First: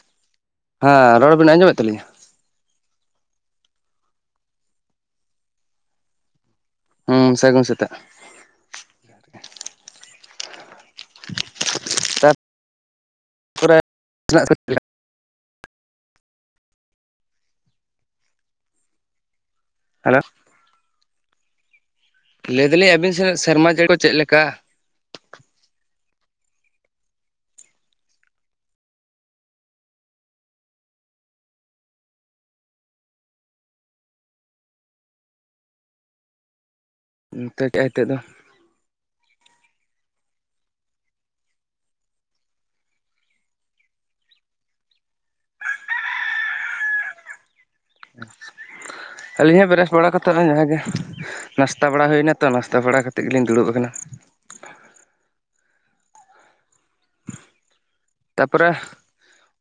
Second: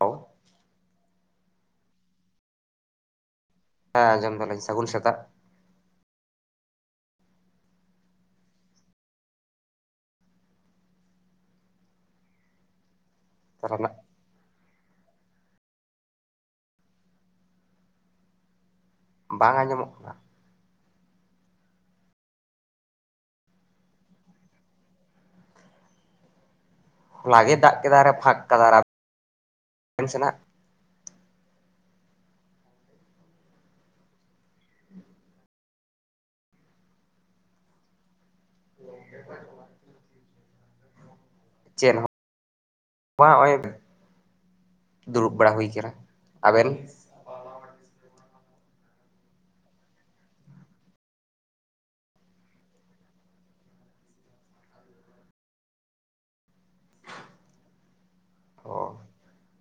Hello, ᱦᱮᱸ ᱨᱚᱲ ᱵᱤᱱ ᱟᱸᱡᱚᱢᱮᱫ ᱛᱟᱹᱟᱞᱤᱧᱟ? ᱦᱮᱸ ᱟᱸᱡᱚᱢ ᱫᱟᱞᱤᱧ ᱥᱟᱹᱜᱩᱱ ᱥᱮᱛᱟᱜ ᱦᱩᱸ ᱥᱟᱹᱜᱩᱱ ᱥᱮᱛᱟᱜ [inaudible] ᱛᱟᱨᱯᱚᱨᱮ ᱛᱟᱨᱟᱱᱟᱜ [unintelligible] ᱵᱟᱝ ᱟᱸᱡᱚᱢᱚᱜ ᱠᱟᱱᱟ ᱦᱮᱞᱳ ᱞᱟᱹᱭ ᱫᱟᱞᱤᱧ ᱟᱹᱵᱤᱱ ᱥᱮᱱᱟᱜ ᱥᱮᱨᱢᱟ ᱡᱟᱹᱲᱤ ᱠᱚ ᱪᱮᱫ ᱞᱮᱠᱟ? ᱦᱚᱞᱟ ᱜᱮ ᱫᱟᱜ ᱠᱮᱫᱟ ᱟᱨᱮ ᱯᱷᱟᱸᱠ ᱠᱟᱫᱟ ᱟᱨ ᱟᱵᱮᱱ ᱥᱮᱱᱟᱜ ᱱᱚᱛᱮ ᱠᱮᱜ ᱟᱭ ᱦᱤᱛᱚᱜ ᱫᱚ [inaudible] ᱪᱮᱫ ᱦᱚᱸ ᱵᱟ ᱦᱚᱸᱚᱭ ᱫᱩᱲᱩᱵ ᱵᱟᱲᱟ ᱦᱩᱭ ᱠᱟᱱᱟ ᱟᱵᱮᱱ ᱟᱹᱞᱤᱧ ᱦᱚᱸ ᱵᱨᱟᱥ ᱵᱟᱲᱟ ᱠᱟᱛᱮ ᱚᱭ ᱡᱟᱦᱟᱸ ᱜᱮ ᱱᱟᱥᱛᱟ ᱵᱟᱲᱟ ᱦᱩᱭᱱᱟ ᱛᱚ ᱱᱟᱥᱛᱟ ᱵᱟᱲᱟ ᱠᱟᱛᱮᱮᱫ ᱜᱮᱞᱤᱧ ᱫᱩᱲᱩᱵ ᱟᱠᱟᱱᱟ᱾ ᱚ ᱛᱟᱯᱚᱨᱮ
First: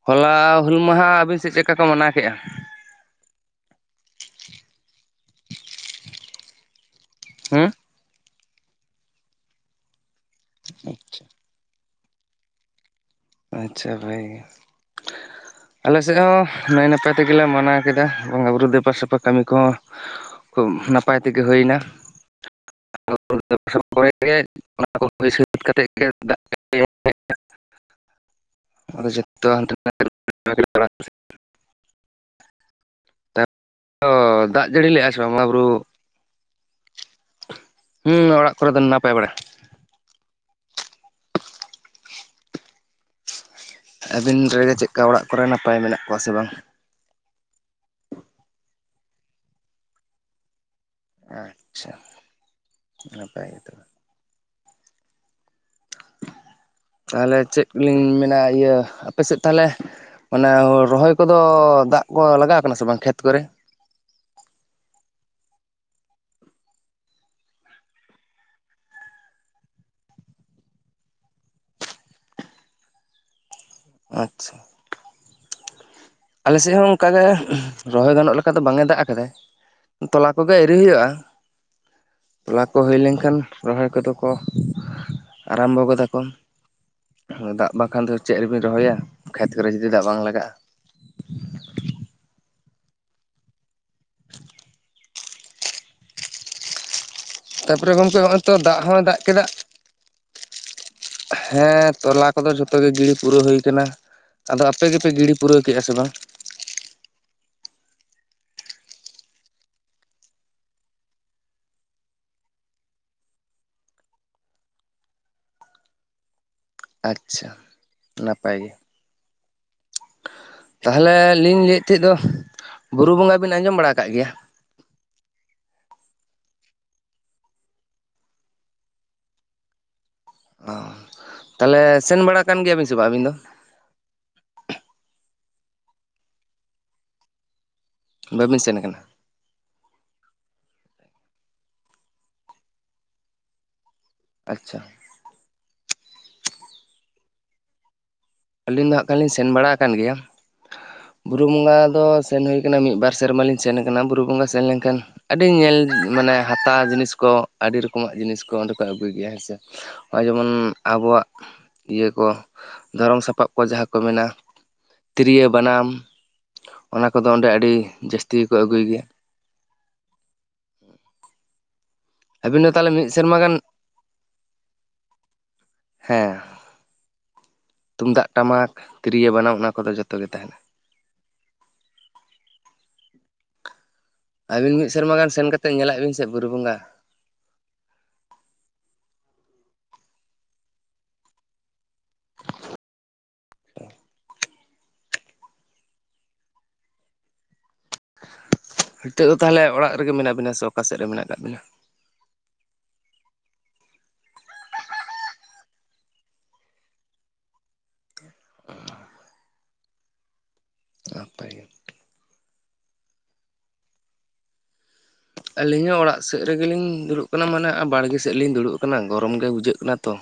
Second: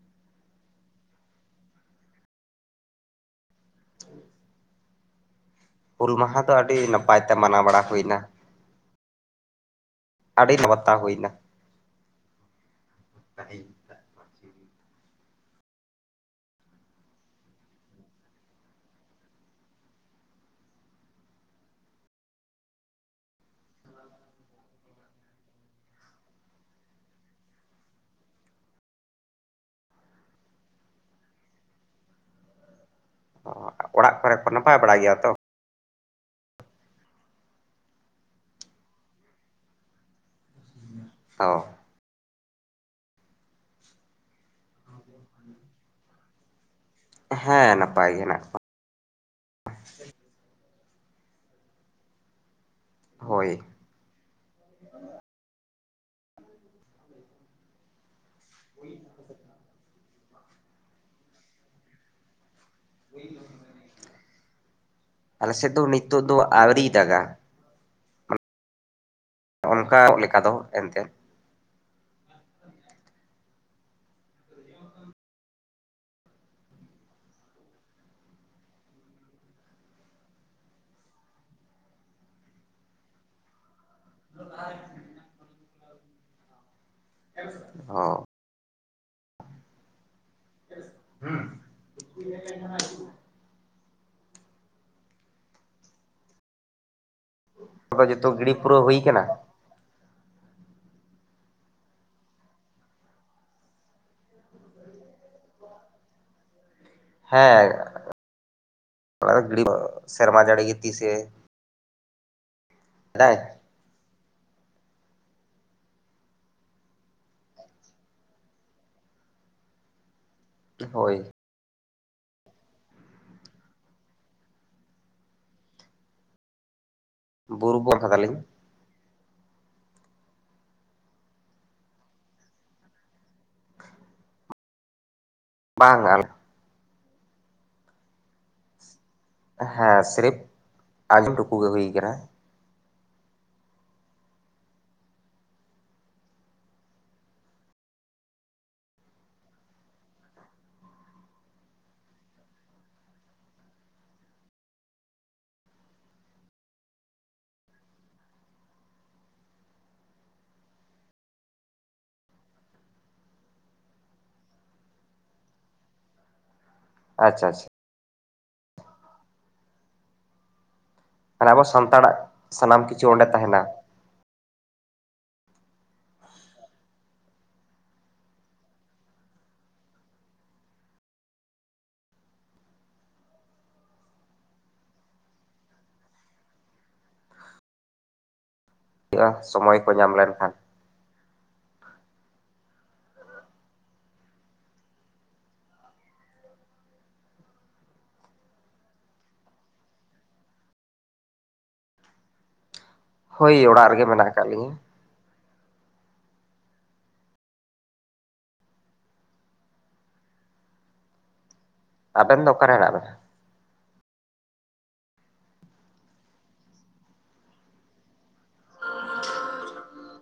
ᱦᱚᱞᱟ ᱦᱩᱞ ᱢᱟᱦᱟ ᱟᱹᱵᱤᱱ ᱥᱮᱫ ᱪᱮᱜᱠᱟ ᱠᱚ ᱢᱟᱱᱟᱣ ᱠᱮᱜ-ᱟ? ᱦᱩᱞ ᱢᱟᱦᱟ ᱫᱚ ᱟᱹᱰᱤ ᱱᱟᱯᱟᱭ ᱛᱮ ᱢᱟᱱᱟᱣ ᱦᱮᱸ ᱵᱟᱲᱟ ᱦᱩᱭᱱᱟ ᱟᱹᱰᱤ [unintelligible] ᱦᱩᱭᱱᱟ ᱟᱪᱪᱷᱟ ᱵᱷᱟᱜᱮ ᱜᱮ ᱟᱞᱮ ᱥᱮᱫ ᱦᱚᱸ ᱱᱟᱭ ᱱᱟᱯᱟᱭ ᱛᱮᱜᱮᱞᱮ ᱢᱟᱱᱟᱣ ᱠᱮᱫᱟ ᱵᱚᱸᱜᱟ ᱵᱩᱨᱩ ᱫᱮᱵᱟ ᱥᱮᱵᱟ ᱠᱟᱹᱢᱤ ᱠᱚᱦᱚᱸ ᱠᱷᱩᱵ ᱱᱟᱯᱟᱭ ᱛᱮᱜᱮ ᱦᱩᱭᱱᱟ [unintelligible] ᱟᱫᱚ ᱡᱷᱚᱛᱚ [unintelligible] ᱫᱟᱜ ᱚ ᱫᱚ ᱚᱲᱟᱜ ᱠᱚᱨᱮ ᱠᱚ ᱫᱟᱜ ᱱᱟᱯᱟᱭ ᱡᱟᱹᱲᱤ ᱵᱟᱲᱟ ᱞᱮ ᱟᱭ ᱜᱮᱭᱟ ᱥᱮ ᱛᱚ ᱵᱚᱸᱜᱟ ᱵᱩᱨᱩ ᱦᱩᱸ ᱚᱲᱟᱜ ᱠᱚᱨᱮ ᱫᱚ ᱱᱟᱯᱟᱭ ᱵᱟᱲᱟ, ᱚ ᱟᱹᱵᱤᱱ ᱨᱮᱜᱮ ᱪᱮᱜᱠᱟ ᱚᱲᱟᱜ ᱠᱚᱨᱮ ᱱᱟᱯᱟᱭ ᱢᱮᱱᱟᱜ ᱠᱚᱣᱟ ᱥᱮ ᱵᱟᱝ? ᱦᱮᱸ ᱱᱟᱯᱟᱭ ᱜᱮ ᱦᱮᱱᱟᱜ ᱠᱚ᱾ ᱟᱪᱪᱷᱟ ᱱᱟᱯᱟᱭ ᱦᱳᱭ ᱜᱮ ᱛᱚᱵᱮ᱾ ᱛᱟᱦᱚᱞᱮ ᱪᱮᱫ ᱞᱤᱧ ᱢᱮᱱᱟ ᱤᱭᱟᱹ ᱟᱯᱮ ᱥᱮᱫ ᱛᱟᱦᱞᱮ ᱚᱱᱮ ᱨᱚᱦᱚᱭ ᱠᱚᱫᱚ ᱫᱟᱜ ᱠᱚ ᱞᱟᱜᱟᱣ ᱠᱟᱱᱟ ᱥᱮ ᱵᱟᱝ ᱠᱷᱮᱛ ᱠᱚᱨᱮ? ᱟᱞᱮᱥᱮᱫ ᱫᱚ ᱱᱤᱛᱚᱜ ᱫᱚ ᱟᱹᱣᱨᱤ ᱫᱟᱜᱟ᱾ ᱚᱱᱠᱟ ᱞᱮᱠᱟ ᱫᱚ ᱮᱱᱛᱮᱫ᱾ ᱟᱪᱪᱷᱟ ᱟᱞᱮᱥᱮᱫ ᱦᱚᱸ ᱚᱱᱠᱟᱟᱜᱮ ᱨᱚᱦᱚᱭ ᱜᱟᱱᱚᱜ ᱞᱮᱠᱟ ᱫᱚ ᱵᱟᱝ ᱮ ᱫᱟᱜ ᱟᱠᱟᱫᱟ᱾ ᱛᱚᱞᱟ ᱠᱚᱜᱮ ᱟᱣᱨᱤ ᱦᱩᱭᱩᱜᱼᱟ ᱛᱚᱞᱟ ᱠᱚ ᱦᱩᱭ ᱞᱮᱱᱠᱷᱟᱱ ᱨᱚᱦᱚᱭ ᱠᱚᱫᱚ, ᱠᱚ ᱟᱨᱟᱢᱵᱚ ᱜᱚ ᱫᱟᱠᱚ᱾ ᱫᱟᱜ ᱚ ᱵᱟᱠᱷᱟᱱ ᱫᱚ ᱪᱮᱫ ᱨᱮᱵᱤᱱ ᱨᱚᱦᱚᱭᱟ ᱠᱷᱮᱛ ᱠᱚᱨᱮ ᱡᱩᱫᱤ ᱫᱟᱜ ᱵᱟᱝ ᱞᱟᱜᱟᱜᱼᱟ᱾ ᱛᱟᱨᱯᱚᱨᱮ ᱟᱫᱚ ᱜᱚᱢᱠᱮ ᱡᱚᱛᱚ ᱦᱚᱜᱼᱚᱭ ᱜᱤᱰᱤ ᱛᱚ ᱫᱟᱜ ᱯᱩᱨᱟᱹᱣ ᱦᱩᱭ ᱦᱚᱸ ᱫᱟᱜ ᱠᱟᱱᱟ ᱠᱮᱫᱟ ᱦᱮᱸ ᱛᱚᱞᱟ ᱠᱚᱫᱚ ᱡᱚᱛᱚ ᱜᱮ ᱜᱤᱲᱤ ᱯᱩᱨᱟᱹᱣ ᱦᱩᱭ ᱠᱟᱱᱟ᱾ ᱟᱫᱚ ᱟᱯᱮᱜ ᱜᱮᱯᱮ ᱜᱤᱰᱤ ᱯᱩᱨᱟᱹᱣᱼᱟ ᱥᱮ ᱵᱟᱝ? ᱦᱮᱸ, ᱚᱱᱟ ᱜᱤᱲᱤ ᱥᱮᱨᱢᱟ ᱡᱟᱹᱲᱤᱜ ᱜᱮ ᱛᱤᱥᱮ [unintelligible] ᱟᱪᱪᱷᱟ ᱱᱟᱯᱟᱭ ᱜᱮ᱾ ᱛᱟᱦᱚᱞᱮ ᱦᱳᱭ ᱞᱤᱧ ᱞᱟᱹᱭᱮᱫ ᱛᱟᱦᱮᱸᱜ ᱫᱚ ᱵᱩᱨᱩ ᱵᱚᱸᱜᱟ ᱵᱤᱱ ᱟᱸᱡᱚᱢ ᱵᱟᱲᱟ ᱟᱠᱟᱫ ᱜᱮᱭᱟ? ᱵᱩᱨᱩ ᱵᱚᱸᱜᱟ ᱫᱟᱞᱤᱧ ᱚ ᱛᱟᱦᱚᱞᱮ ᱥᱮᱱ ᱵᱟᱲᱟ ᱠᱟᱱᱟᱱ ᱜᱮᱭᱟᱵᱤᱱ ᱥᱮ ᱵᱟᱝᱟᱜᱼᱟ ᱟᱹᱵᱤᱱ ᱫᱚ? ᱵᱟᱝ ᱟᱞᱮ ᱵᱟᱹᱵᱤᱱ ᱥᱮᱱ ᱟᱠᱟᱱᱟ? ᱦᱮᱸ ᱥᱤᱨᱯ ᱟᱸᱡᱚᱢ ᱴᱩᱠᱩ ᱜᱮ ᱦᱩᱭ ᱟᱠᱟᱱᱟ᱾ ᱟᱪᱪᱷᱟ ᱟᱹᱞᱤᱧ ᱫᱚ ᱦᱟᱸᱜ ᱠᱷᱟᱡᱞᱤᱧ ᱥᱮᱱ ᱵᱟᱲᱟ ᱟᱠᱟᱱ ᱜᱮᱭᱟᱺ ᱵᱩᱨᱩ ᱵᱚᱸᱜᱟ ᱫᱚ ᱥᱮᱱ ᱦᱩᱭ ᱠᱟᱱᱟ ᱢᱤᱫᱼ ᱵᱟᱨ ᱥᱮᱨᱢᱟ ᱞᱤᱧ ᱥᱮᱱ ᱟᱠᱟᱱᱟ᱾ ᱵᱩᱨᱩ ᱵᱚᱸᱜᱟ ᱥᱮᱱ ᱞᱮᱱᱠᱷᱟᱱ ᱟᱹᱰᱤ ᱧᱮᱞ ᱢᱟᱱᱮ ᱦᱟᱛᱟᱣ ᱡᱤᱱᱤᱥ ᱠᱚ ᱟᱹᱰᱤ ᱨᱚᱠᱚᱢᱟᱜ ᱡᱤᱱᱤᱥ ᱠᱚ ᱚᱸᱰᱮ ᱠᱚ ᱟᱹᱜᱩᱭ ᱜᱮᱭᱟ ᱦᱮᱸᱥᱮ᱾ ᱱᱚᱜᱼᱚᱭ ᱡᱮᱢᱚᱱ ᱟᱵᱚᱣᱟᱜ ᱤᱭᱟᱹ ᱠᱚ ᱫᱷᱚᱨᱚᱢ ᱥᱟ ᱯᱟᱯ ᱠᱚ ᱡᱟᱦᱟᱸ ᱠᱚ ᱢᱮᱱᱟ ᱛᱤᱨᱭᱳ ᱵᱟᱱᱟᱢ ᱚᱱᱟ ᱠᱚᱫᱚ ᱚᱸᱰᱮ ᱟᱪᱪᱷᱟ ᱟᱪᱪᱷᱟ ᱟᱹᱰᱤ ᱡᱟᱹᱥ ᱛᱤ ᱠᱚ ᱟᱹᱜᱩᱭ ᱜᱮᱭᱟ᱾ ᱟᱨ ᱟᱵᱚ ᱥᱟᱱᱛᱟᱲᱟᱜ ᱟᱹᱵᱤᱱ ᱫᱚ ᱥᱟᱱᱟᱢ ᱛᱟᱦᱚᱞᱮ ᱠᱤᱪᱷᱩ ᱢᱤᱫ ᱚᱸᱰᱮ ᱥᱮᱨᱢᱟ ᱜᱟᱱ ᱛᱟᱦᱮᱱᱟ᱾ ᱦᱮᱸ ᱛᱩᱢᱫᱟᱜ ᱴᱟᱢᱟᱠ ᱛᱤᱨᱭᱳ ᱵᱟᱱᱟᱢ ᱚᱱᱟ ᱠᱚᱫᱚ ᱡᱚᱛᱚ ᱜᱮ ᱛᱟᱦᱮᱱᱟ᱾ ᱟᱹᱵᱤᱱ ᱢᱤᱫ ᱥᱮᱨᱢᱟ ᱜᱟᱱ ᱥᱮᱱ ᱠᱟᱛᱮᱫ ᱧᱮᱞᱟᱜ ᱵᱤᱱ ᱥᱮᱮᱫ ᱵᱩᱨᱩ ᱵᱚᱸᱜᱟ᱾ ᱦᱩᱭᱩᱜᱼᱟ ᱥᱚᱢᱚᱭ ᱠᱚ ᱧᱟᱢ ᱞᱮᱱᱠᱷᱟᱱ᱾ ᱱᱤᱛᱳ ᱫᱚ ᱛᱟᱦᱚᱞᱮ ᱚᱲᱟᱜ ᱨᱮᱜᱮ ᱢᱮᱱᱟᱜ ᱵᱤᱱᱟ ᱥᱮ ᱚᱠᱟ ᱥᱮᱫ ᱨᱮ ᱢᱮᱱᱟᱜ ᱟᱠᱟᱫ ᱵᱤᱱᱟ? ᱦᱳᱭ ᱚᱲᱟᱜ ᱨᱮᱜᱮ ᱢᱮᱱᱟᱜ ᱟᱠᱟᱫ ᱞᱤᱧᱟᱹ᱾ ᱱᱟᱯᱟᱭ ᱜᱮ ᱟᱵᱮᱱ ᱫᱚ ᱚᱠᱟᱨᱮ ᱦᱮᱱᱟᱜ ᱵᱮᱱᱟ? ᱟᱹᱞᱤᱧ ᱦᱚᱸ ᱚᱲᱟᱜ ᱥᱮᱫ ᱨᱮᱜᱮᱞᱤᱧ ᱫᱩᱲᱩᱵ ᱠᱟᱱᱟ ᱢᱟᱱᱮ ᱵᱟᱲᱜᱮ ᱥᱮᱫ ᱞᱤᱧ ᱫᱩᱲᱩᱵ ᱠᱟᱱᱟ ᱜᱚᱨᱚᱢ ᱜᱮ ᱵᱩᱡᱷᱟᱹᱜ ᱠᱟᱱᱟ ᱛᱚ᱾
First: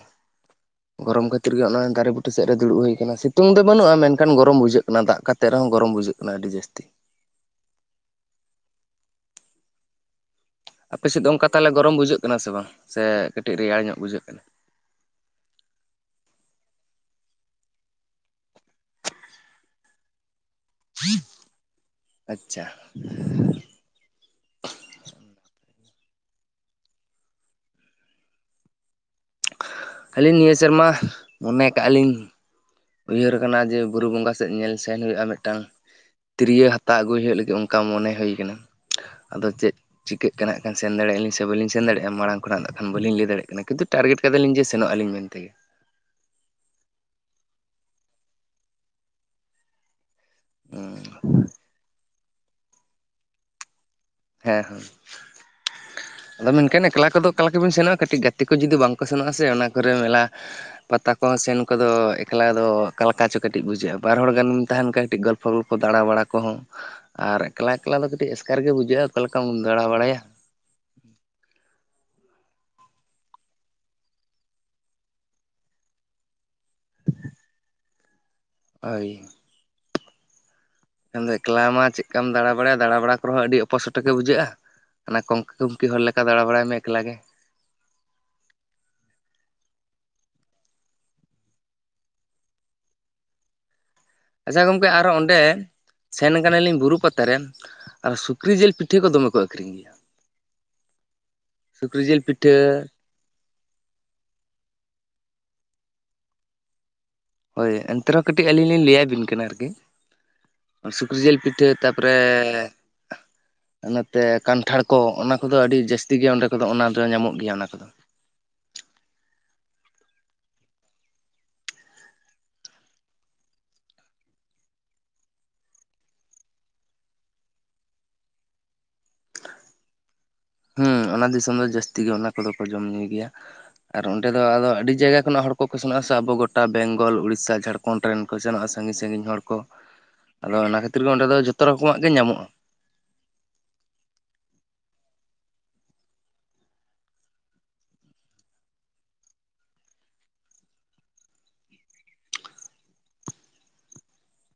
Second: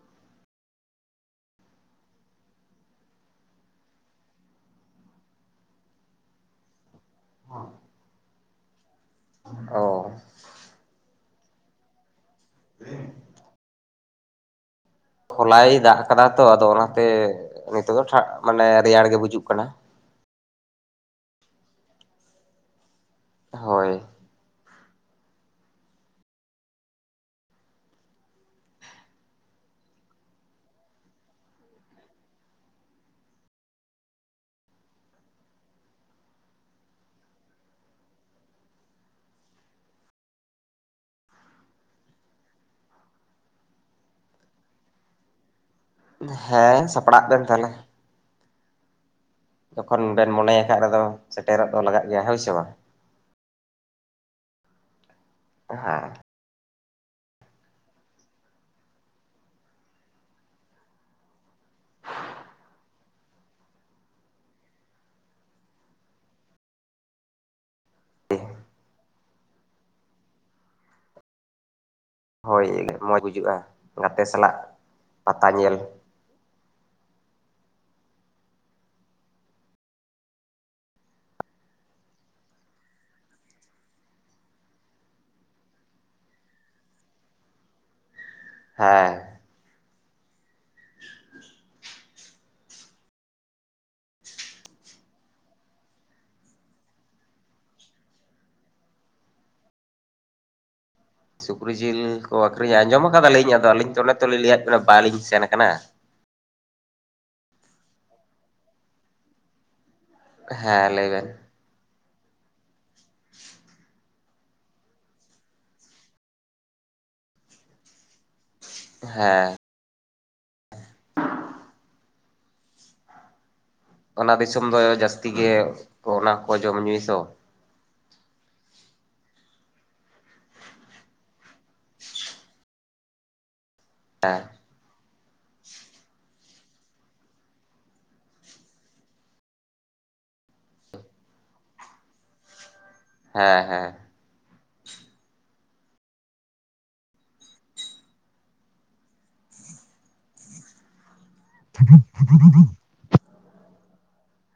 ᱜᱚᱨᱚᱢ ᱠᱷᱟᱹᱛᱤᱨ ᱜᱮᱜ ᱚᱮ ᱫᱮᱩ ᱥᱮᱫ ᱨᱮ ᱫᱩᱲᱩᱵ ᱦᱩᱭ ᱟᱠᱟᱱᱟ ᱥᱤᱛᱩᱝ ᱫᱚ ᱵᱟᱹᱱᱩᱜᱼᱟ ᱢᱮᱱᱠᱷᱟᱱ ᱜᱚᱨᱚᱢ ᱵᱩᱡᱷᱟᱹᱜ ᱠᱟᱱᱟ᱾ ᱫᱟᱜ ᱛᱮᱨᱮᱚᱢ-ᱜᱚᱨᱚᱢ ᱵᱩᱡᱷᱟᱹᱜ ᱠᱟᱱᱟ ᱟᱹᱰᱤ ᱡᱟᱹᱥᱛᱤ᱾ ᱚᱸ ᱾ ᱚ ᱾ ᱟᱯᱮᱥᱮᱫ ᱫᱚ ᱚᱱᱠᱟ ᱛᱟᱦᱚᱞᱮ ᱜᱚᱨᱚᱢ ᱵᱩᱡᱷᱟᱹᱜ ᱠᱟᱱᱟ ᱥᱮ ᱵᱟᱝ ᱥᱮ ᱠᱟᱹᱴᱤᱡ ᱨᱮᱭᱟᱲ ᱧᱚᱜ ᱵᱩᱡᱷᱟᱹᱜ ᱠᱟᱱᱟ? ᱦᱚᱞᱟᱭ ᱫᱟᱜ ᱟᱠᱟᱫᱟ ᱛᱚ ᱟᱫᱚ ᱚᱱᱟᱛᱮ, ᱱᱤᱛᱚᱜ ᱫᱚ ᱢᱟᱱᱮ ᱨᱮᱭᱟᱲ ᱜᱮ ᱵᱩᱡᱷᱩᱜ ᱠᱟᱱᱟ᱾ ᱟᱪᱷᱟ ᱾ ᱦᱳᱭ ᱾ ᱟᱹᱞᱤᱧ ᱱᱤᱭᱟᱹ ᱥᱮᱨᱢᱟ ᱢᱚᱱᱮ ᱠᱟᱜᱼᱟ ᱞᱤᱧᱼᱼ ᱩᱭᱦᱟᱹᱨ ᱟᱠᱟᱱᱟ ᱡᱮ ᱵᱩᱨᱩ ᱵᱚᱸᱜᱟ ᱥᱮᱫ ᱧᱮᱞ ᱥᱮᱱ ᱦᱩᱭᱩᱜᱼᱟ ᱢᱤᱫᱴᱟᱝᱼᱼ ᱛᱤᱨᱭᱳ ᱦᱟᱛᱟᱣ ᱟᱹᱜᱩᱭ ᱦᱩᱭᱩᱜ ᱞᱟᱹᱜᱤᱫ ᱚᱱᱠᱟ ᱢᱚᱱᱮ ᱦᱩᱭ ᱟᱠᱟᱱᱟ ᱾ ᱟᱫᱚ ᱪᱮᱫᱼᱼ ᱪᱤᱠᱟᱹᱜ ᱠᱟᱱᱟ ᱠᱷᱟᱱ ᱥᱮᱱ ᱫᱟᱲᱮᱭᱟᱜᱼᱟᱞᱤ ᱥᱮ ᱵᱟᱞᱤᱧ ᱥᱮᱱ ᱫᱟᱲᱮᱭᱟᱜᱼᱟ ᱢᱟᱲᱟᱝ ᱠᱷᱚᱱᱟᱜ ᱵᱟᱠᱷᱟᱱ ᱵᱟᱹᱞᱤᱧ ᱞᱟᱹᱭ ᱫᱟᱲᱮᱭᱟᱜ ᱠᱟᱱᱟ ᱠᱤᱱᱛᱩ ᱴᱟᱨᱜᱮᱴ ᱠᱟᱫᱟᱞᱤᱧ ᱡᱮ ᱥᱮᱱᱚᱜ ᱟᱹᱞᱤᱧ ᱢᱮᱱ ᱛᱮᱜᱮ ᱾ ᱦᱮᱸ ᱥᱟᱯᱲᱟᱜ ᱵᱮᱱ ᱛᱟᱦᱚᱞᱮ ᱾ ᱡᱚᱠᱷᱚᱱ ᱵᱮᱱ ᱢᱚᱱᱮᱭᱟᱠᱟᱫ ᱨᱮᱫᱚ ᱦᱮᱸ ᱥᱮᱴᱮᱨᱚᱜ ᱫᱚ ᱞᱟᱜᱟᱜ ᱜᱮᱭᱟ ᱦᱳᱭ ᱥᱮ ᱵᱟᱝ ᱾ ᱦᱮᱸ ᱦᱮᱸ ᱾ ᱦᱟ ᱾ ᱟᱫᱚ ᱢᱮᱱᱠᱷᱟᱱ ᱮᱠᱞᱟ ᱠᱚᱫᱚ ᱚᱠᱟᱞᱮᱠᱟ ᱵᱮᱱ ᱥᱮᱱᱚᱜᱼᱟ ᱠᱟᱹᱴᱤᱡ ᱜᱟᱛᱮ ᱠᱚ ᱡᱩᱫᱤ ᱵᱟᱝᱠᱚ ᱥᱮᱱᱚᱜᱼᱟ ᱥᱮ ᱚᱱᱟ ᱠᱚᱨᱮ ᱢᱮᱞᱟᱼᱼ ᱯᱟᱛᱟ ᱠᱚᱦᱚᱸ ᱥᱮᱱ ᱠᱚᱫᱚ ᱮᱠᱞᱟ ᱫᱚ ᱚᱠᱟᱞᱮᱠᱟ ᱪᱚ ᱠᱟᱹᱴᱤᱡ ᱵᱩᱡᱷᱟᱹᱜᱼᱟ ᱵᱟᱨ ᱦᱚᱲ ᱜᱟᱱᱢ ᱛᱟᱦᱮᱱ ᱠᱷᱟᱱ ᱠᱟᱹᱴᱤᱡ ᱜᱚᱞᱯᱚᱼᱼ ᱯᱷᱚᱞ ᱠᱚ ᱫᱟᱬᱟ ᱵᱟᱲᱟ ᱠᱚᱦᱚᱸ ᱟᱨ ᱮᱠᱞᱟᱮ-ᱮᱠᱞᱟ ᱫᱚ ᱠᱟᱹᱴᱤᱡ ᱮᱥᱠᱟᱨ ᱜᱮ ᱵᱩᱡᱷᱟᱹᱜᱼᱟ ᱚᱠᱟ ᱞᱮᱠᱟᱢ ᱫᱟᱬᱟ ᱵᱟᱲᱟᱭᱟ? ᱦᱳᱭ ᱢᱚᱡᱽ ᱵᱩᱡᱷᱟᱹᱜᱼᱟ ᱜᱟᱛᱮ ᱥᱟᱞᱟᱜ ᱯᱟᱛᱟ ᱧᱮᱞ ᱾ ᱦᱳᱭ ᱾ ᱢᱮᱱ ᱫᱚ ᱮᱠᱞᱟ ᱢᱟ ᱪᱮᱫ ᱞᱮᱠᱟᱢ ᱫᱟᱬᱟ ᱵᱟᱲᱟᱭᱟ ᱫᱟᱬᱟ ᱵᱟᱲᱟ ᱠᱚᱨᱮ ᱦᱚᱸ ᱟᱹᱰᱤ ᱚᱯᱚᱥᱚᱴᱚᱜᱮ ᱵᱩᱡᱷᱟᱹᱜᱼᱟ ᱾ ᱚᱱᱟ ᱠᱚᱝᱠᱟ-ᱠᱩᱝᱠᱤ ᱦᱚᱲ ᱞᱮᱠᱟ ᱫᱟᱬᱟ ᱵᱟᱲᱟᱭ ᱢᱮ ᱮᱠᱞᱟ ᱜᱮ ᱾ ᱦᱮᱸ ᱾ ᱟᱪᱷᱟ ᱜᱚᱝᱠᱮ ᱟᱨᱚ ᱚᱸᱰᱮ ᱥᱮᱱ ᱟᱠᱟᱱᱟᱞᱤᱧ ᱵᱩᱨᱩ ᱯᱟᱛᱟ ᱨᱮᱼᱼ ᱟᱨ ᱥᱩᱠᱨᱤ ᱡᱤᱞ ᱯᱤᱴᱷᱟᱹ ᱠᱚ ᱫᱚᱢᱮ ᱠᱚ ᱟᱠᱷᱨᱤᱧ ᱜᱮᱭᱟ ᱾ [inaudible] ᱥᱩᱠᱨᱤ ᱡᱤᱞ ᱠᱚ ᱟᱹᱷᱨᱤᱧᱟ ᱟᱸᱡᱚᱢ ᱟᱠᱟᱫᱟᱞᱤᱧ ᱟᱫᱚ ᱟᱹᱞᱤᱧ ᱛᱚ ᱚᱱᱮ ᱛᱚ ᱞᱤᱧ ᱞᱟᱹᱭᱟᱫ ᱵᱮᱱᱟ ᱵᱟᱞᱤᱧ ᱥᱮᱱ ᱟᱠᱟᱱᱟ ᱾ ᱦᱳᱭ ᱮᱱᱛᱮ ᱨᱮᱦᱚᱸ ᱠᱟᱹᱴᱤᱡ ᱟᱹᱞᱤᱧ ᱞᱤᱧ ᱞᱟᱹᱭᱟᱵᱤᱱ ᱠᱟᱱᱟ ᱟᱨᱠᱤ, ᱦᱮᱸ ᱞᱟᱹᱭ ᱥᱩᱠᱨᱤ ᱵᱮᱱ ᱡᱤᱞ ᱯᱤᱴᱷᱟᱹ ᱛᱟᱯᱚᱨᱼᱼ ᱯᱚᱨᱮ ᱾ ᱚᱱᱟᱛᱮ ᱠᱟᱱᱴᱷᱟᱲ ᱠᱚ ᱚᱱᱟ ᱠᱚᱫᱚ ᱟᱹᱰᱤ ᱡᱟᱹᱥᱛᱤ ᱜᱮᱭᱟ ᱚᱸᱰᱮ ᱠᱚᱫᱚ ᱚᱱᱟ ᱫᱚ ᱧᱟᱢᱚᱜ ᱜᱮᱭᱟ ᱚᱱᱟ ᱠᱚᱫᱚ ᱾ ᱦᱮᱸ ᱾ ᱚᱱᱟ ᱫᱤᱥᱚᱢ ᱫᱚ ᱡᱟᱹᱥᱛᱤ ᱜᱮ ᱚᱱᱟ ᱠᱚ ᱡᱚᱢᱧᱩᱭᱟ ᱛᱚ ᱾ [inaudible] ᱦᱮᱸ ᱚᱱᱟ ᱫᱤᱥᱚᱢ ᱫᱚ ᱡᱟᱹᱥᱛᱤ ᱜᱮ ᱚᱱᱟ ᱠᱚᱫᱚ ᱠᱚ ᱡᱚᱢ ᱧᱩᱭ ᱜᱮᱭᱟ, ᱟᱨ ᱚᱸᱰᱮ ᱫᱚ ᱟᱫᱚ ᱟᱹᱰᱤ ᱡᱟᱭᱜᱟ ᱠᱷᱚᱱᱟᱜ ᱦᱚᱲ ᱠᱚᱼᱼ ᱚᱠᱚ ᱠᱚ ᱥᱮᱱᱚᱜᱼᱟ ᱥᱮ ᱟᱵᱚ ᱜᱚᱴᱟ ᱵᱮᱝᱜᱚᱞ ᱩᱲᱤᱥᱟ ᱡᱷᱟᱲᱠᱷᱚᱸᱰ ᱨᱮᱱ ᱠᱚ ᱥᱮᱱᱚᱜᱼᱟ ᱥᱟᱺᱜᱤᱧ-ᱥᱟᱺᱜᱤᱧ ᱦᱚᱲ ᱠᱚᱼᱼ ᱟᱫᱚ ᱚᱱᱟ ᱠᱷᱟᱛᱤᱨ ᱜᱮ ᱚᱸᱰᱮ ᱫᱚ ᱡᱚᱛᱚ ᱨᱚᱠᱚᱢᱟᱜ ᱜᱮ ᱧᱟᱢᱚᱜᱼᱟ ᱾ ᱦᱮᱸᱻᱦᱮᱸ ᱾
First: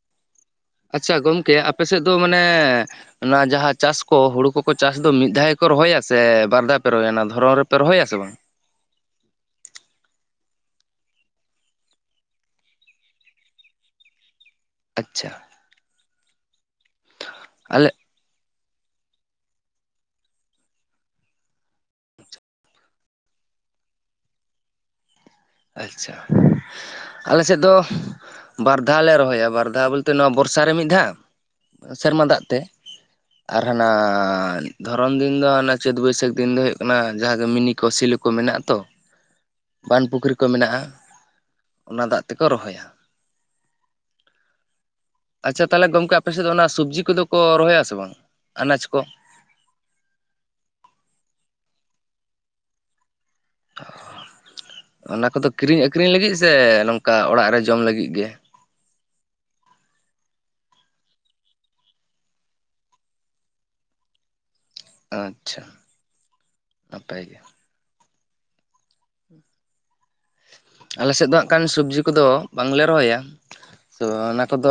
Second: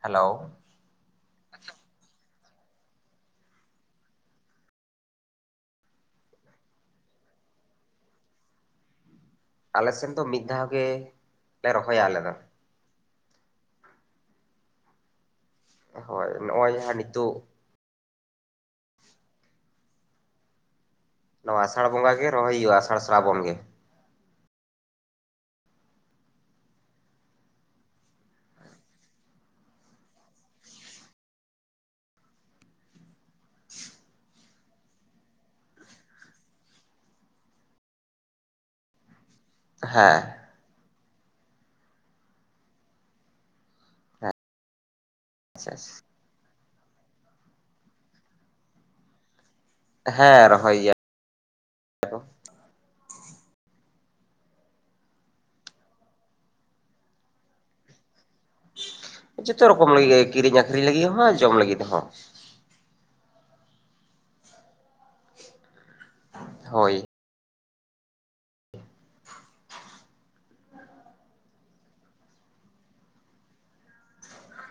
ᱦᱮᱞᱳ? ᱟᱪᱷᱟ ᱜᱚᱝᱠᱮ ᱟᱯᱮ ᱥᱮᱫ ᱫᱚ ᱢᱟᱱᱮᱼᱼ ᱚᱱᱟ ᱡᱟᱦᱟᱸ ᱪᱟᱥ ᱠᱚ ᱦᱩᱲᱩ ᱠᱚᱠᱚ ᱪᱟᱥ ᱫᱚ ᱢᱤᱫ ᱫᱷᱟᱣ ᱜᱮ ᱠᱚ ᱨᱚᱦᱚᱭᱟ ᱥᱮ ᱵᱟᱨ ᱫᱷᱟᱣ ᱯᱮ ᱨᱚᱦᱚᱭᱟ ᱫᱷᱚᱨᱚᱢ ᱨᱮᱯᱮ ᱨᱚᱦᱚᱭᱟᱥᱮ ᱵᱟᱝ? ᱟᱞᱮ ᱥᱮᱱ ᱫᱚ ᱢᱤᱫ ᱫᱷᱟᱣ ᱜᱮ ᱞᱮ ᱨᱚᱦᱚᱭᱟ ᱟᱞᱮᱫᱚ ᱾ ᱟᱪᱷᱟ ᱾ ᱦᱳᱭ ᱱᱚᱜᱼᱚᱭ ᱦᱟᱸ ᱱᱤᱛᱚᱜᱼᱼ ᱟᱞᱮᱼᱼ ᱱᱚᱣᱟ ᱟᱥᱟᱲ ᱵᱚᱸᱜᱟ ᱜᱮ ᱨᱚᱦᱚᱭ ᱦᱩᱭᱩᱜᱼᱟ ᱟᱥᱟᱲ ᱥᱟᱨᱟᱵᱚᱱ ᱜᱮ ᱾ ᱟᱪᱷᱟ ᱾ ᱟᱞᱮᱥᱮᱫ ᱫᱚ ᱵᱟᱨ ᱫᱷᱟᱣ ᱞᱮ ᱨᱚᱦᱚᱭᱟ ᱵᱟᱨ ᱫᱷᱟᱣ ᱵᱚᱞᱛᱮ ᱱᱚᱣᱟ ᱵᱚᱨᱥᱟ ᱨᱮ ᱢᱤᱫ ᱫᱷᱟᱣᱼᱼ ᱥᱮᱨᱢᱟ ᱫᱟᱜ ᱛᱮᱼᱼ ᱟᱨ ᱦᱟᱱᱟ ᱫᱷᱚᱨᱚᱱ ᱫᱤᱱ ᱫᱚ ᱦᱟᱱᱟ ᱪᱟᱹᱛ ᱵᱟᱹᱭᱥᱟᱹᱠᱷ ᱫᱤᱱ ᱫᱚ ᱦᱩᱭᱩᱜ ᱠᱟᱱᱟ ᱡᱟᱦᱟᱸ ᱫᱚ ᱢᱤᱱᱤ ᱠᱚ ᱥᱤᱞᱩᱼᱼ ᱠᱚ ᱢᱮᱱᱟᱜ ᱛᱚ᱾ [inaudible] ᱵᱟᱸᱫ ᱯᱩᱠᱷᱨᱤ ᱠᱚ ᱢᱮᱱᱟᱜᱼᱟ, ᱚᱱᱟ ᱫᱟᱜ ᱛᱮᱠᱚ ᱨᱚᱦᱚᱭᱟ᱾ ᱦᱮᱸ ᱟᱪᱪᱷᱟ ᱛᱟᱦᱚᱞᱮ ᱜᱚᱢᱠᱮ ᱟᱯᱮ ᱥᱮᱫ ᱫᱚ ᱚᱱᱟ ᱥᱚᱵᱽᱡᱤ ᱠᱚᱫᱚ ᱠᱚ ᱨᱚᱦᱚᱭᱟ ᱥᱮ ᱵᱟᱝ ᱟᱱᱟᱡ ᱠᱚ? ᱦᱮᱸ ᱨᱚᱦᱚᱭ ᱜᱮᱭᱟ᱾ ᱠᱚ ᱚᱱᱟ ᱠᱚᱫᱚ ᱠᱤᱨᱤᱧ ᱟᱹᱠᱷᱨᱤᱧ ᱞᱟᱹᱜᱤᱫ ᱥᱮ ᱱᱚᱝᱠᱟ ᱚᱲᱟᱜ ᱨᱮ ᱡᱚᱢ ᱞᱟᱹᱜᱤᱫ ᱜᱮ ᱡᱚᱛᱚ ᱨᱚᱠᱚᱢ ᱞᱟᱹᱜᱤᱫ ᱠᱤᱨᱤᱧ ᱟᱠᱷᱨᱤᱧ ᱞᱟᱹᱜᱤᱫ ᱦᱚᱸ ᱡᱚᱢ ᱞᱟᱹᱜᱤᱫ ᱦᱚᱸ ᱟᱪᱷᱟ ᱦᱳᱭ ᱱᱟᱯᱟᱭ ᱜᱮ ᱟᱞᱮ ᱥᱮᱫ ᱫᱚ ᱦᱟᱜ ᱠᱷᱟᱱ ᱥᱚᱵᱽᱡᱤ ᱠᱚᱫᱚ ᱵᱟᱝᱞᱮ ᱨᱚᱦᱚᱭᱟ ᱛᱚ ᱚᱱᱟ ᱠᱚᱫᱚ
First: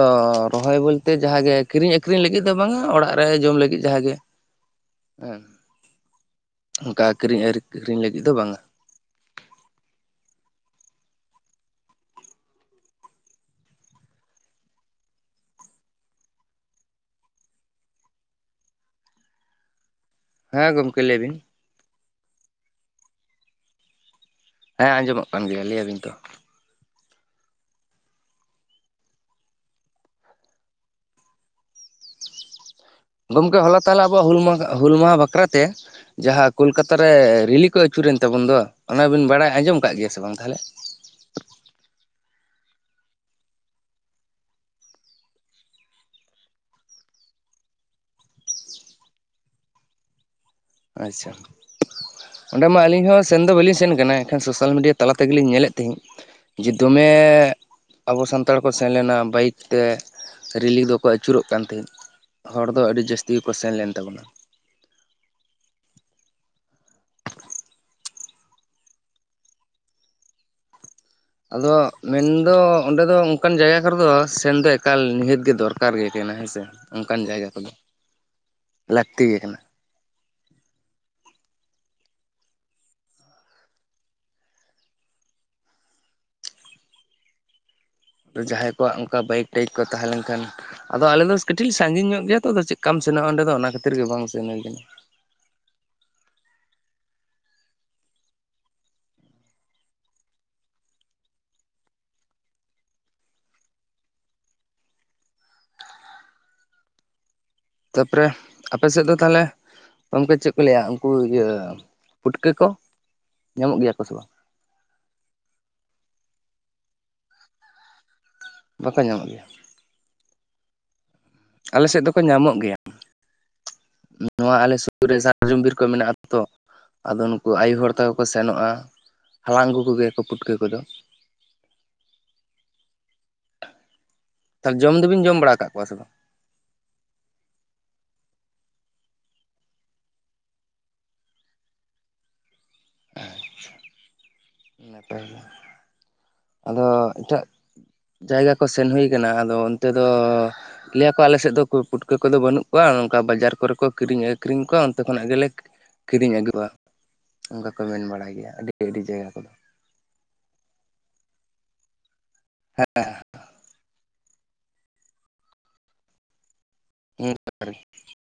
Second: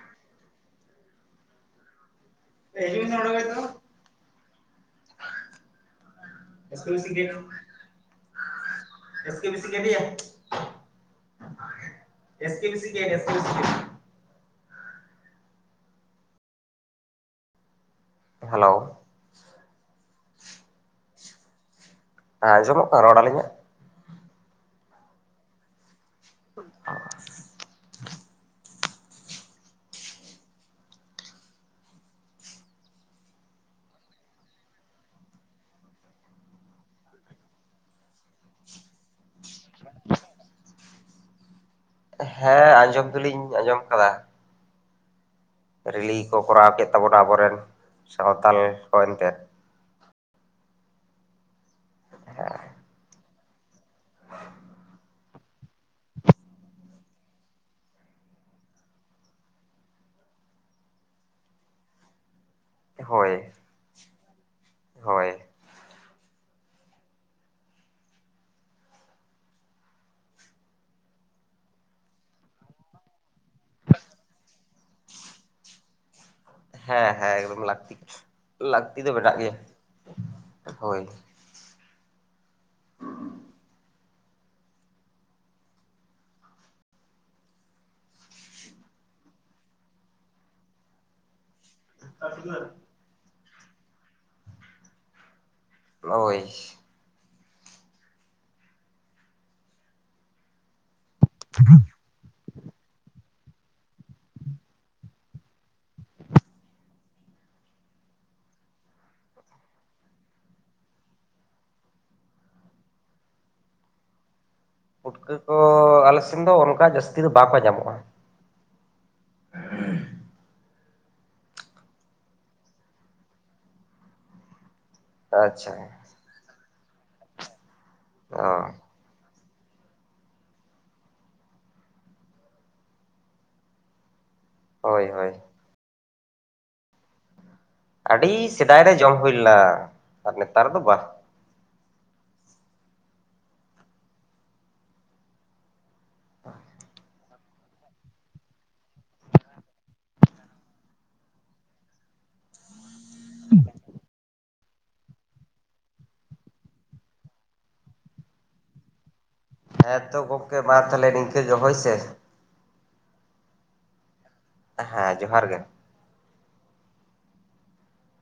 ᱨᱚᱦᱚᱭ ᱵᱚᱞᱛᱮ ᱡᱟᱦᱟᱸ ᱜᱮ ᱠᱤᱨᱤᱧ ᱟᱠᱷᱨᱤᱧ ᱞᱟᱹᱜᱤᱫ ᱫᱚ ᱵᱟᱝᱟ ᱚᱲᱟᱜ ᱨᱮ ᱡᱚᱢ ᱞᱟᱹᱜᱤᱫ ᱡᱟᱦᱟᱸᱟᱜ ᱜᱮ ᱦᱮᱸ ᱚᱱᱠᱟ ᱠᱤᱨᱤᱧ ᱟᱹᱠᱷᱨᱤᱧ ᱞᱟᱹᱜᱤᱫ ᱫᱚ ᱵᱟᱝᱟ᱾ [unintelligible] ᱦᱮᱞᱳ ᱦᱮᱸ ᱜᱚᱝᱠᱮ ᱞᱟᱹᱭ ᱵᱤᱱ ᱮᱸ ᱟᱡᱚᱢᱚᱜ ᱠᱟᱱᱟ ᱨᱚᱲ ᱟᱹᱞᱤᱧᱟ? ᱦᱮᱸ ᱟᱸᱡᱚᱢᱚᱜ ᱠᱟᱱ ᱜᱮᱭᱟ ᱞᱟᱹᱭ ᱟᱵᱤᱱ ᱛᱚ᱾ ᱦᱩ ᱜᱚᱢᱠᱮ ᱦᱚᱞᱟ ᱛᱟᱦᱮ ᱟᱵᱚᱣᱟᱜ ᱦᱩᱞ ᱢᱟ ᱦᱩᱞ ᱢᱟᱦᱟ ᱵᱟᱠᱷᱨᱟ ᱛᱮ ᱡᱟᱦᱟᱸ ᱠᱳᱞᱠᱟᱛᱟ ᱨᱮ ᱨᱤᱞᱤ ᱠᱚ ᱟᱹᱪᱩᱨᱮᱱ ᱛᱟᱵᱚᱱ ᱫᱚ ᱚᱱᱟᱵᱤᱱ ᱵᱟᱲᱟᱭ ᱟᱸᱡᱚᱢ ᱟᱠᱟᱫ ᱜᱮᱭᱟ ᱥᱮ ᱵᱟᱝ ᱛᱟᱦᱚᱞᱮ? ᱦᱮᱸ ᱟᱸᱡᱚᱢ ᱫᱚᱞᱤᱧ ᱟᱸᱡᱚᱢ ᱟᱠᱟᱫᱟ ᱨᱤᱞᱤ ᱠᱚ ᱠᱚᱨᱟᱣ ᱠᱮᱫ ᱛᱟᱵᱚᱱᱟ ᱟᱵᱚᱨᱮᱱ ᱥᱟᱶᱛᱟᱞ ᱠᱚ ᱮᱱᱛᱮᱫ ᱟᱪᱪᱷᱟ ᱚᱸᱰᱮ ᱢᱟ ᱟᱹᱞᱤᱧ ᱦᱚᱸ ᱥᱮᱱ ᱫᱚ ᱵᱟᱹᱞᱤᱧ ᱥᱮᱱ ᱟᱠᱟᱱᱟ ᱮᱱᱠᱷᱟᱱ ᱥᱳᱥᱟᱞ ᱢᱤᱰᱤᱭᱟ ᱛᱟᱞᱟᱛᱮ ᱛᱮ ᱜᱮᱞᱤᱧ ᱧᱮᱞᱮᱫ ᱛᱟᱦᱮᱫ ᱡᱮ ᱫᱚᱢᱮ ᱟᱵᱚ ᱥᱟᱱᱛᱟᱲ ᱠᱚ ᱥᱮᱱ ᱞᱮᱱᱟ ᱵᱟᱭᱤᱠ ᱛᱮ ᱨᱤᱞᱤᱠ ᱫᱚᱠᱚ ᱟᱹᱪᱩᱨᱚᱜ ᱠᱟᱱ ᱛᱟᱦᱮᱸᱫ ᱦᱚᱲ ᱫᱚ ᱟᱹᱰᱤ ᱡᱟᱹᱥᱛᱤ ᱦᱳᱭ ᱜᱮᱠᱚ ᱥᱮᱱ ᱞᱮᱱ ᱛᱟᱵᱚᱱᱟ᱾ ᱦᱳᱭ ᱟᱫᱚ ᱢᱮᱱᱫᱚ ᱚᱸᱰᱮ ᱫᱚ ᱚᱱᱠᱟᱱ ᱡᱟᱭᱜᱟ ᱠᱚᱨᱮ ᱫᱚ ᱥᱮᱱᱫᱚ ᱮᱠᱟᱞ ᱱᱤᱦᱟᱹᱛ ᱜᱮ ᱫᱚᱨᱠᱟᱨ᱾ ᱫᱚᱨᱠᱟᱨ ᱜᱮ ᱠᱟᱱᱟ ᱦᱮᱸ ᱥᱮ ᱦᱮᱸ ᱚᱱᱠᱟᱱ ᱦᱮᱸ ᱡᱟᱭᱜᱟ ᱮᱠᱫᱚᱢ ᱠᱚᱫᱚ ᱞᱟᱹᱠᱛᱤ ᱫᱚ ᱞᱟᱹᱠᱛᱤ ᱢᱮᱱᱟᱜ ᱜᱮ ᱜᱮᱭᱟ ᱠᱟᱱᱟ᱾ ᱦᱳᱭ ᱡᱟᱦᱟᱸᱭ ᱠᱚᱣᱟᱜ ᱚᱱᱠᱟ ᱵᱟᱭᱤᱠ ᱴᱟᱭᱤᱠ ᱠᱚ ᱛᱟᱦᱮᱸ ᱞᱮᱱᱠᱷᱟᱱ ᱟᱫᱚ ᱟᱞᱮ ᱫᱚ ᱠᱟᱹᱴᱤᱡ ᱥᱟᱺᱜᱤᱧ ᱧᱚᱜ ᱜᱮᱭᱟ ᱛᱚ ᱟ ᱪᱮᱫᱠᱟᱢ ᱥᱮᱱᱚᱜᱼᱟ ᱚᱸᱰᱮ ᱫᱚ ᱚᱱᱟ ᱠᱷᱟᱹᱛᱤᱨ ᱜᱮ ᱵᱟᱝ ᱥᱮᱱᱟ ᱠᱟᱱᱟ ᱦᱳᱭ [inaudible] ᱛᱟᱯᱚᱨᱮ ᱟᱯᱮᱥᱮᱫ ᱫᱚ ᱛᱟᱦᱚᱞᱮ ᱜᱚᱢᱠᱮ ᱪᱮᱫ ᱠᱚ ᱞᱟᱹᱭᱟ ᱩᱱᱠᱩ ᱤᱭᱟᱹ ᱯᱩᱴᱠᱟᱹ ᱠᱚ ᱧᱟᱢᱚᱜ ᱜᱮᱭᱟ ᱠᱚ ᱥᱮ ᱵᱟᱝ ᱯᱩᱴᱠᱟᱹ ᱠᱚ ᱟᱞᱮ ᱥᱮᱱ ᱫᱚ ᱚᱱᱠᱟ ᱡᱟᱹᱥᱛᱤ ᱫᱚ ᱵᱟᱠᱚ ᱧᱟᱢᱚᱜᱼᱟ᱾ ᱵᱟᱠᱚ ᱧᱟᱢᱚᱜ ᱜᱮᱭᱟ᱾ ᱦᱮᱸ ᱟᱞᱮ ᱥᱮᱫ ᱫᱚᱠᱚ ᱧᱟᱢᱚᱜ ᱜᱮᱭᱟ ᱱᱚᱣᱟ ᱟᱞᱮ ᱥᱩᱨ ᱨᱮ ᱥᱟᱨᱡᱚᱢ ᱟᱪᱪᱷᱟ ᱵᱤᱨ ᱠᱚ ᱢᱮᱱᱟᱜ᱾ ᱛᱚ ᱟᱫᱚ ᱱᱩᱠᱩ ᱟᱭᱩ ᱦᱚᱲ ᱛᱟᱠᱚ ᱠᱚ ᱚ ᱥᱮᱱᱚᱜᱼᱟ ᱦᱟᱞᱟᱝ ᱟᱹᱜᱩ ᱠᱚᱜᱮᱭᱟᱠᱚ ᱯᱩᱴᱠᱟᱹ ᱠᱚᱫᱚ ᱛᱟᱦᱚᱞᱮ ᱡᱚᱢ ᱦᱳᱭ ᱫᱚᱵᱤᱱ ᱦᱳᱭ ᱡᱚᱢ ᱵᱟᱲᱟ ᱟᱠᱟᱫ ᱠᱚᱣᱟ ᱥᱮ ᱵᱟᱝ ᱟᱹᱰᱤ ᱥᱮᱫᱟᱭ ᱨᱮ ᱡᱚᱢ ᱦᱩᱭ ᱞᱮᱱᱟ ᱟᱨ ᱱᱮᱛᱟᱨ ᱫᱚ ᱵᱟᱝ᱾ ᱟᱪᱪᱷᱟ ᱱᱟᱯᱟᱭ ᱜᱮ ᱟᱫᱚ ᱮᱴᱟᱜ ᱡᱟᱭᱜᱟ ᱠᱚ ᱥᱮᱱ ᱦᱩᱭ ᱠᱟᱱᱟ ᱟᱫᱚ ᱚᱱᱛᱮ ᱫᱚ ᱞᱟᱹᱭ ᱟᱠᱚ ᱟᱞᱮᱥᱮᱫ ᱫᱚ ᱯᱩᱴᱠᱟᱹ ᱠᱚᱫᱚ ᱵᱟᱹᱱᱩᱜ ᱠᱚᱣᱟ᱾ ᱚᱱᱠᱟ ᱵᱟᱡᱟᱨ ᱠᱚᱨᱮ ᱠᱚ ᱠᱤᱨᱤᱧ ᱟᱠᱷᱨᱤᱧ ᱠᱚᱣᱟ ᱚᱱᱛᱮ ᱠᱷᱚᱱᱟᱜ ᱜᱮᱞᱮ ᱠᱤᱨᱤᱧ ᱟᱹᱜᱩᱣᱟ᱾ ᱚᱱᱠᱟ ᱠᱚ ᱢᱮᱱ ᱵᱟᱲᱟᱭ ᱜᱮᱭᱟ ᱟᱹᱰᱤ ᱟᱹᱰᱤ ᱡᱟᱭᱜᱟ ᱠᱚᱫᱚ ᱦᱮᱸ ᱛᱚ ᱜᱚᱢᱠᱮ ᱢᱟ ᱛᱟᱦᱚᱞᱮ ᱱᱤᱝᱠᱟᱹ ᱜᱮ ᱦᱚᱭ ᱥᱮ ᱦᱮᱸ ᱦᱮᱸ ᱦᱮᱸ ᱡᱚᱦᱟᱨ ᱜᱮ ᱦᱩ [unintelligible]